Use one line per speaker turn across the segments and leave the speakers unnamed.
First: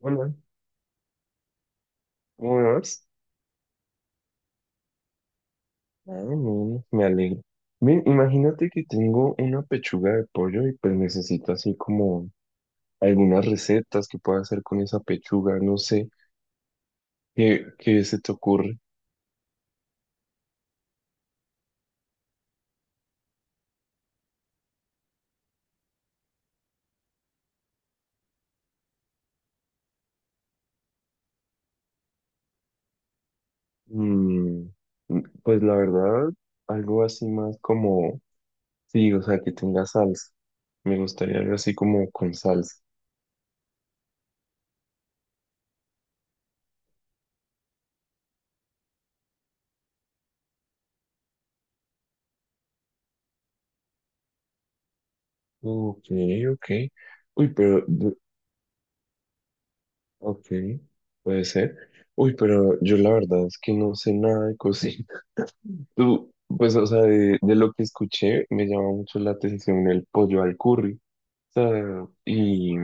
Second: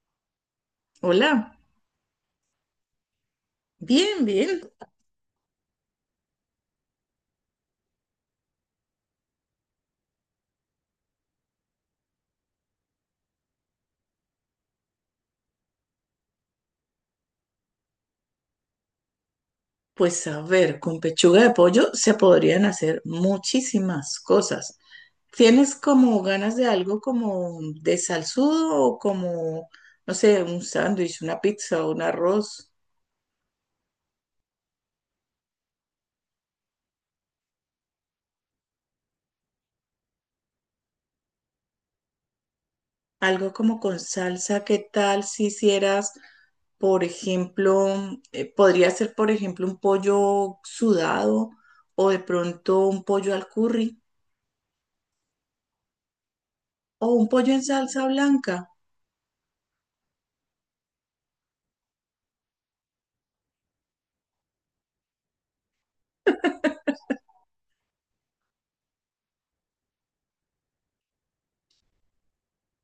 Hola,
Hola,
¿cómo me vas?
bien, bien.
Ah, bueno, me alegro. Bien, imagínate que tengo una pechuga de pollo y pues necesito así como algunas recetas que pueda hacer con esa pechuga, no sé, ¿qué se te ocurre?
Pues a ver, con pechuga de pollo se podrían hacer muchísimas cosas. ¿Tienes como ganas de algo como de salsudo o como, no sé, un sándwich, una pizza, o un arroz?
Mm, pues la verdad, algo así más como, sí, o sea, que tenga salsa. Me gustaría algo así como con salsa.
Algo como con salsa, ¿qué tal si hicieras, por ejemplo, podría ser, por ejemplo, un pollo sudado o de pronto un pollo al curry
Ok, ok.
o un
Uy,
pollo en
pero,
salsa blanca?
ok, puede ser. Uy, pero yo la verdad es que no sé nada de cocina. Tú, pues, o sea, de lo que escuché, me llama mucho la atención el pollo al curry. O sea,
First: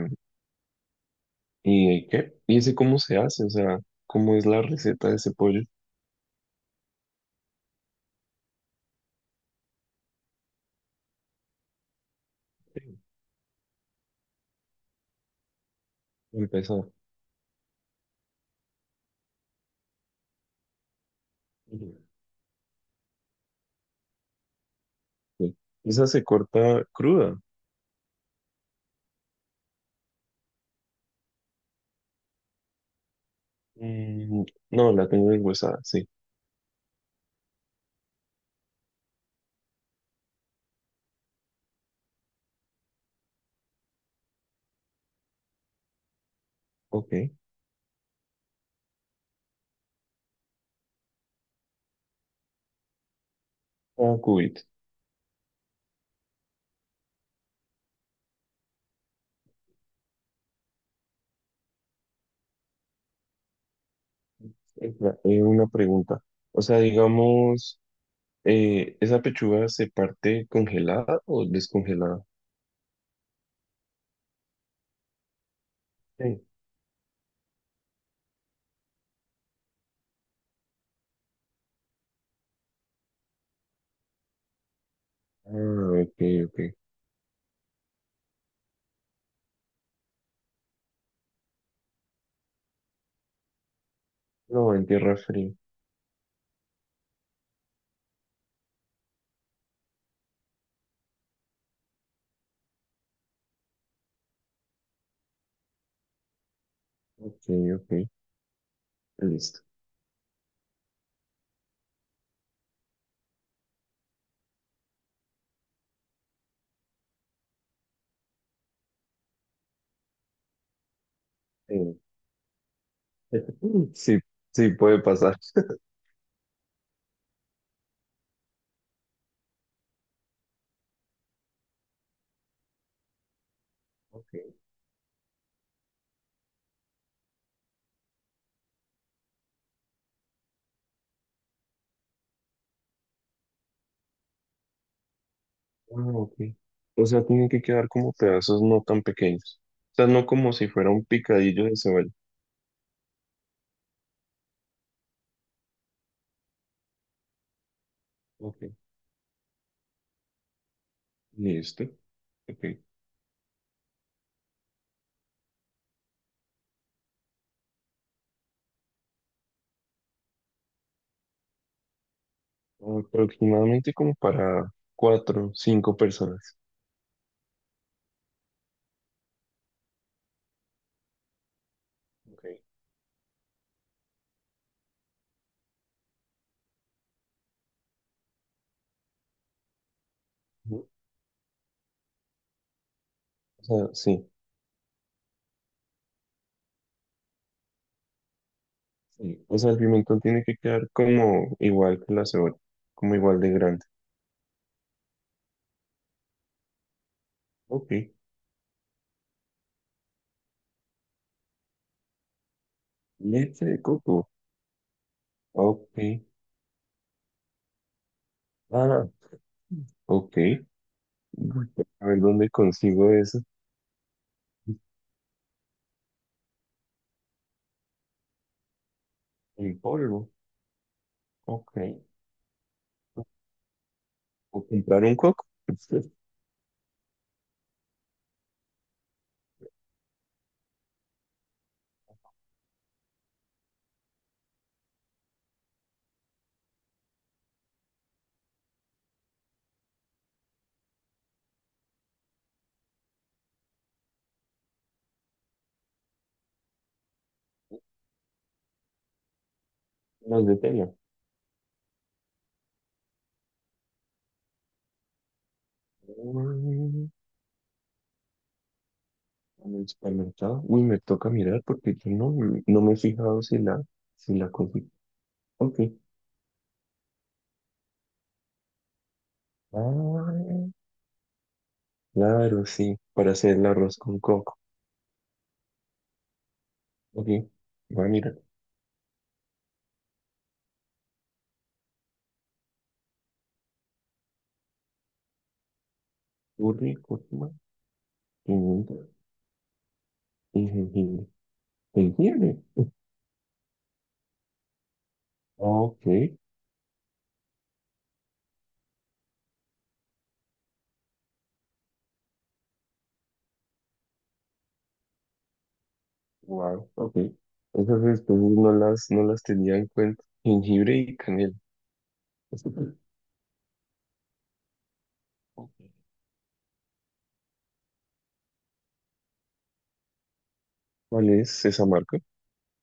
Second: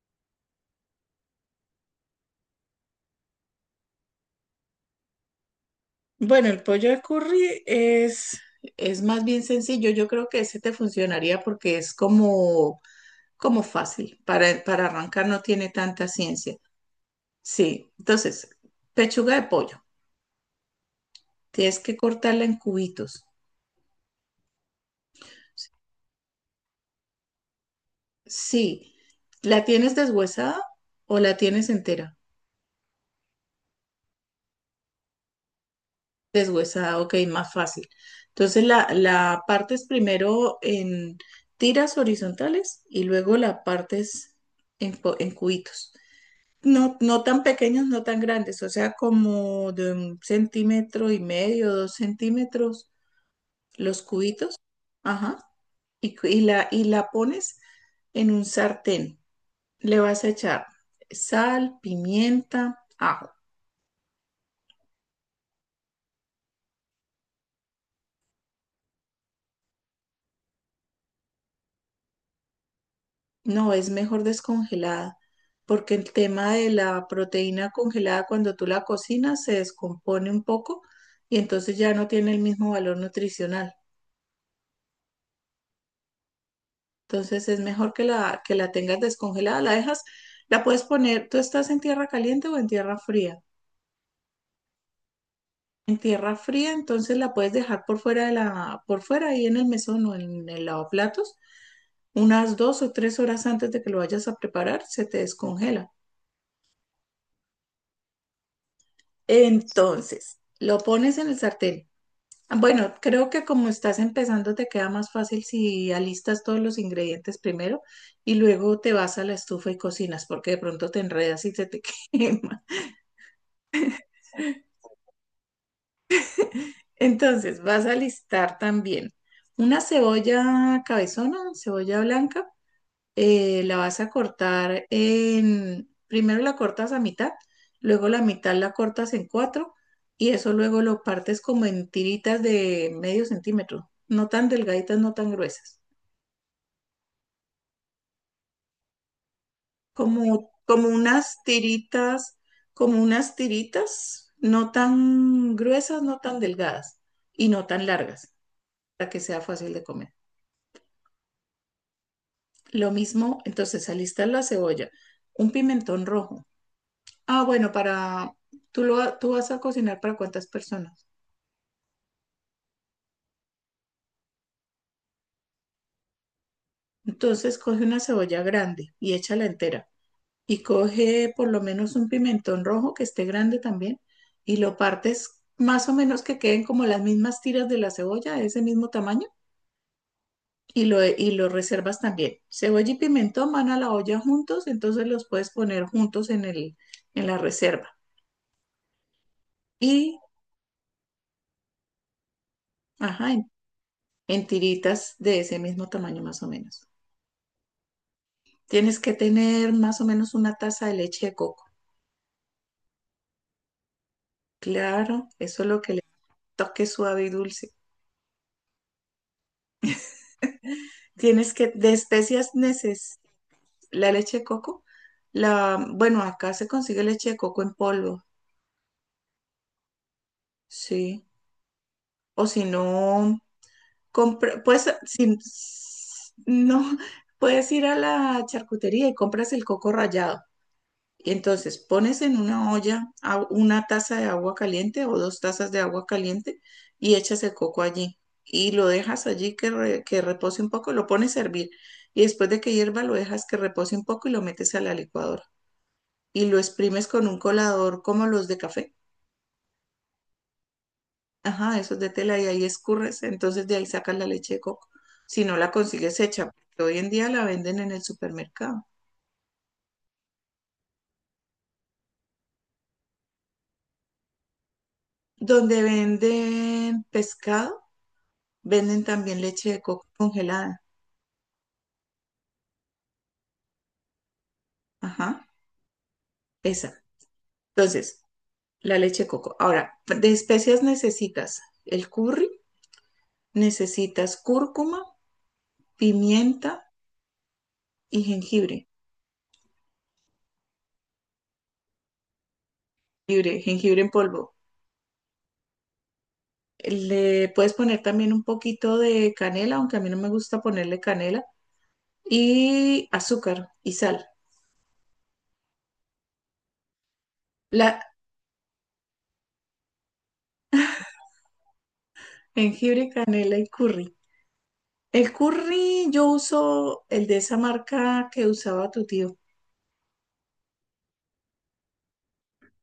y ¿qué? ¿Y ese cómo se hace? O sea, ¿cómo es la receta de ese pollo?
Bueno, el pollo de curry es más bien sencillo. Yo creo que ese te funcionaría porque es como, como fácil. Para arrancar no tiene tanta ciencia.
Empezó.
Sí, entonces, pechuga de pollo. Tienes que cortarla en cubitos.
Sí. Esa se corta cruda.
Sí, ¿la tienes deshuesada o la tienes entera?
Mm, no, la tengo deshuesada, sí.
Deshuesada, ok, más fácil. Entonces la partes primero en tiras horizontales y luego la partes en cubitos. No,
Ok.
no tan pequeños, no tan grandes, o sea, como de un centímetro y medio, 2 centímetros, los
Ah,
cubitos,
cubito.
ajá, y la pones en un sartén. Le vas a echar sal, pimienta, ajo.
Espera, una pregunta. O sea, digamos, ¿esa pechuga se parte congelada o descongelada?
No, es mejor descongelada, porque el
Sí.
tema de la proteína congelada cuando tú la cocinas se descompone un poco y entonces ya no tiene el mismo valor nutricional.
Ah, ok, ok.
Entonces es mejor que la tengas descongelada, la dejas, la puedes poner, tú estás en tierra caliente o en tierra fría.
No, en tierra fría.
En tierra fría, entonces la puedes dejar por fuera ahí en el mesón o en el lavaplatos, unas 2 o 3 horas antes de que lo vayas a preparar, se te descongela.
Ok, ok, listo.
Entonces, lo pones en el sartén. Bueno, creo que como estás empezando te queda más fácil si alistas todos los ingredientes primero y luego te vas a la estufa y cocinas, porque de pronto te enredas y se te
Eh,
quema.
Sí, sí, puede pasar.
Entonces, vas a listar también una cebolla cabezona, cebolla blanca. La vas a
Ok,
cortar en, primero la cortas a mitad, luego la mitad la cortas en cuatro y eso luego lo partes como en tiritas de medio centímetro, no tan delgaditas, no tan gruesas,
ah, ok. O sea, tiene que quedar como pedazos no tan pequeños. O sea, no
como,
como si
como
fuera un
unas
picadillo de cebolla.
tiritas, no tan gruesas, no tan delgadas y no tan largas,
Ok,
para que sea fácil de comer.
listo. Ok.
Lo mismo, entonces alista la cebolla, un pimentón rojo. Ah, bueno, para tú vas a cocinar para cuántas personas.
Aproximadamente como para cuatro, cinco personas.
Entonces coge una cebolla grande y échala entera y coge por lo menos un
Ok.
pimentón rojo que esté grande también y lo partes más o menos que queden como las mismas tiras de la cebolla de ese mismo tamaño y
Ujú.
lo y lo reservas también. Cebolla y pimentón
O
van a
sea,
la olla
sí,
juntos, entonces los puedes poner juntos en la reserva.
sí. O sea, el
Y
pimentón tiene que quedar como igual que la cebolla, como
ajá,
igual de grande.
en tiritas de ese mismo tamaño más o menos.
Ok.
Tienes que tener más o menos una taza de leche de coco.
Leche de coco.
Claro, eso es lo que
Ok.
le toque suave y dulce.
Ah, ok.
Tienes que, de
A ver dónde
especias
consigo
neces,
eso.
la leche de coco, la, bueno, acá se consigue leche de coco en polvo,
El polvo.
sí.
Ok.
O si no,
O
compra, pues,
comprar un
si
coco.
no, puedes ir a la charcutería y compras el coco rallado. Entonces, pones en una olla a- una taza de agua caliente o 2 tazas de agua caliente y echas el coco allí y lo dejas allí que repose un poco, lo pones a hervir y después de que hierva lo dejas que repose un poco y lo metes a la licuadora y lo exprimes con un colador como los de café.
Los de tela.
Ajá, esos de tela y ahí escurres, entonces de ahí sacas la leche de coco. Si no la consigues hecha, porque hoy en
Mm,
día la venden en el supermercado.
En el supermercado. Uy, me toca mirar porque yo no me he fijado si si la conseguí. Ok.
Donde venden pescado, venden también leche de coco
Ah,
congelada.
claro, sí. Para hacer el arroz con coco.
Ajá, esa.
Ok. Voy a
Entonces,
mirar.
la leche de coco. Ahora, de especias necesitas el curry, necesitas cúrcuma, pimienta
Curry, cúrcuma,
y jengibre.
pimienta y jengibre. ¿Jengibre?
Jengibre, jengibre en polvo.
Ok.
Le puedes poner también un poquito de canela, aunque a mí no me gusta ponerle canela, y azúcar y sal.
Wow. Ok.
La
Esas especies no las tenía en cuenta. Jengibre y canela.
jengibre, canela y curry. El curry yo uso el de esa marca que usaba tu tío.
¿Cuál es esa marca?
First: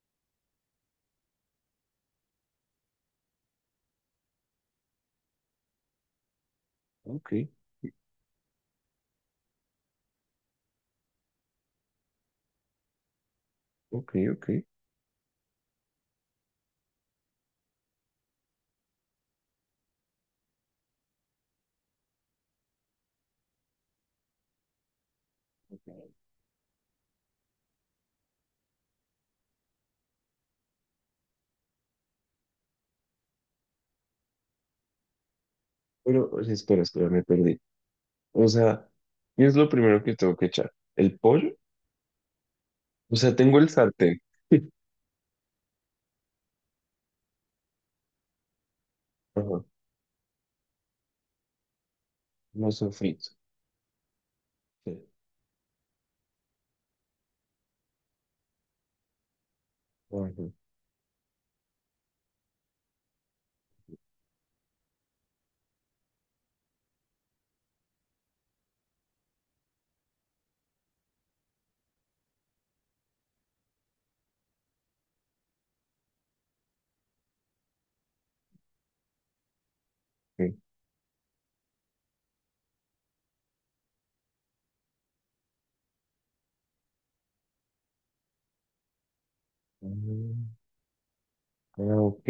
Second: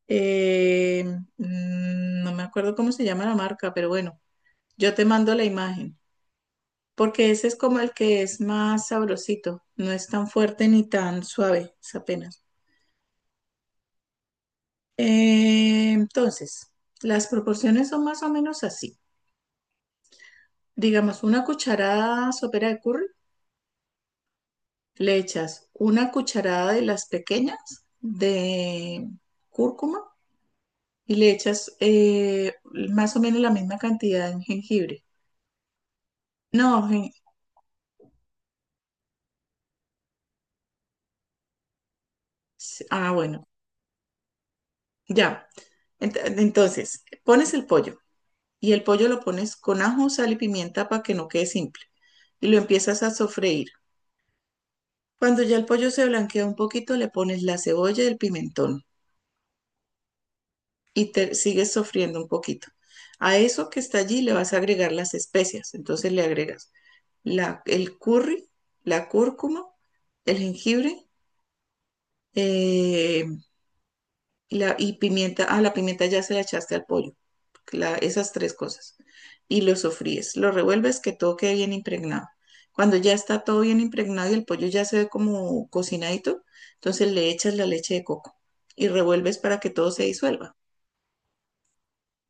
Eh, no me acuerdo cómo se llama la marca, pero bueno, yo te mando la imagen, porque
Ok,
ese es como el que es más sabrosito, no es tan fuerte ni tan suave, es apenas.
ok, ok.
Entonces, las proporciones son más o menos así. Digamos, una cucharada sopera de curry, le echas una cucharada de las pequeñas de cúrcuma y le echas más o menos la misma cantidad de jengibre.
Pero, o sea, espera,
No,
espera,
gen-
me perdí. O sea, ¿qué es lo primero que tengo que echar? ¿El pollo?
ah,
O sea,
bueno,
tengo el sartén.
ya. Entonces, pones el pollo, y el pollo lo pones
Ajá,
con ajo, sal y pimienta para que no quede simple y lo
no
empiezas a
sofrito.
sofreír.
Sí.
Cuando ya el pollo se blanquea un poquito, le pones la cebolla y el pimentón
Ajá,
y te sigues sofriendo un poquito. A eso que está allí le vas a agregar las especias. Entonces le agregas el curry, la cúrcuma, el jengibre eh, y pimienta. Ah, la pimienta ya se la echaste al pollo. Esas tres cosas y lo sofríes. Lo
sí.
revuelves que todo quede bien impregnado. Cuando ya está todo bien impregnado y el pollo ya se ve como cocinadito, entonces le echas la leche de coco y revuelves para que todo se
Mm,
disuelva.
Ah, ok.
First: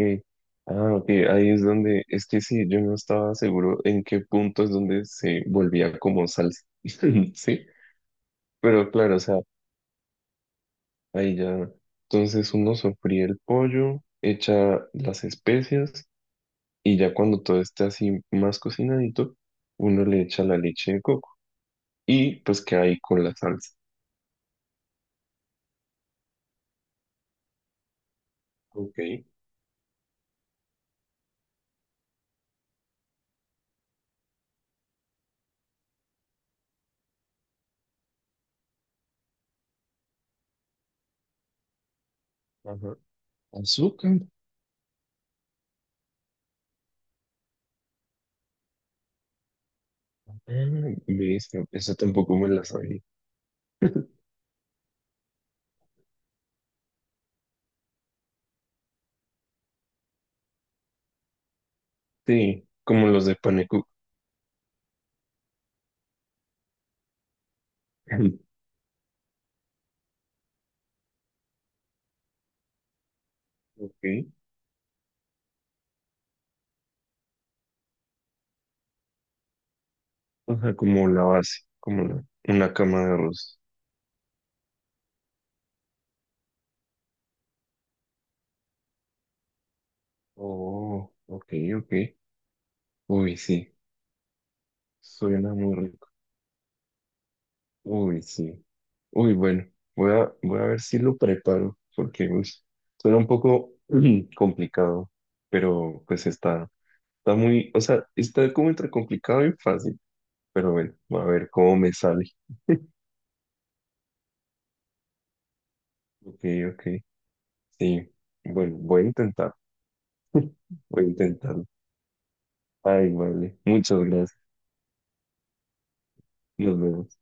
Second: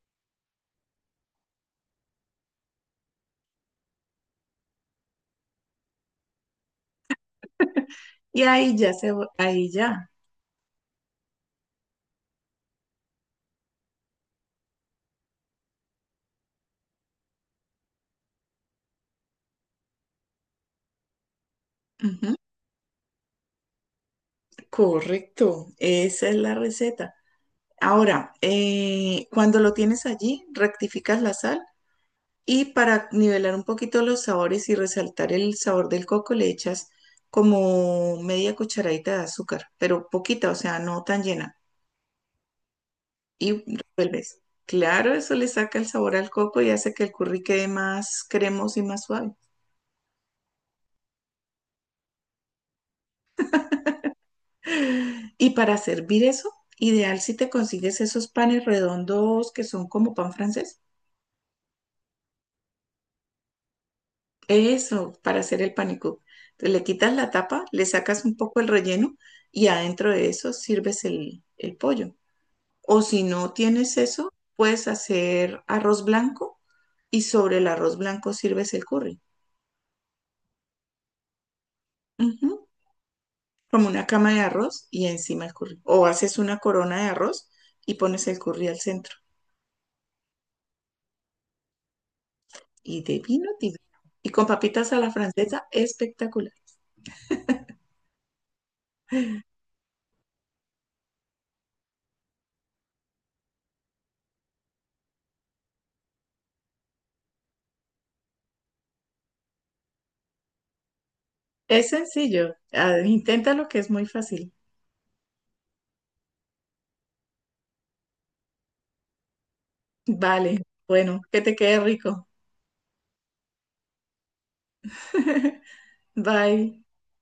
Ah, ok. Ahí es donde, es que sí, yo no estaba seguro en qué punto es donde se volvía como salsa. Sí,
Y ahí
pero
ya se,
claro, o sea,
ahí ya.
ahí ya. Entonces uno sofría el pollo, echa las especias. Y ya cuando todo esté así más cocinadito, uno le echa la leche de coco
Ujú.
y pues queda ahí con la salsa.
Correcto, esa es la receta. Ahora,
Ok.
cuando lo tienes allí, rectificas la sal, y para nivelar un poquito los sabores y resaltar el sabor del coco, le echas como media cucharadita de azúcar, pero poquita, o sea, no tan llena.
Ajá.
Y
Azúcar.
revuelves. Claro, eso le saca el sabor al coco y hace que el curry quede más cremoso y más suave.
Ah, listo. Eso tampoco me la sabía.
Y para servir eso, ideal si te consigues esos panes redondos que son como pan francés.
Sí, como los de panecook.
Eso, para hacer el panicú. Te le quitas la tapa, le sacas un poco el relleno y adentro de eso sirves el pollo. O si no tienes
Ok.
eso, puedes hacer arroz blanco y sobre el arroz blanco sirves el curry.
O sea, como la base,
Ujú,
una cama de arroz.
como una cama de arroz y encima el curry. O haces una corona de arroz y pones el curry al centro.
Oh, ok, ok.
Y de
Uy,
vino,
sí,
divino. Y con papitas a la
suena
francesa,
muy rico.
espectacular.
Uy, sí. Uy, bueno, voy a ver si lo preparo, porque uy, suena un poco ujú, complicado, pero pues está, está muy, o sea, está como entre complicado y fácil, pero bueno, a ver cómo
Es
me sale.
sencillo. Ah, inténtalo que es muy fácil.
Ok, ok, sí. Bueno,
Vale.
voy a
Bueno, que te
intentarlo.
quede rico.
Ay, vale, muchas gracias. Nos
Bye.
vemos.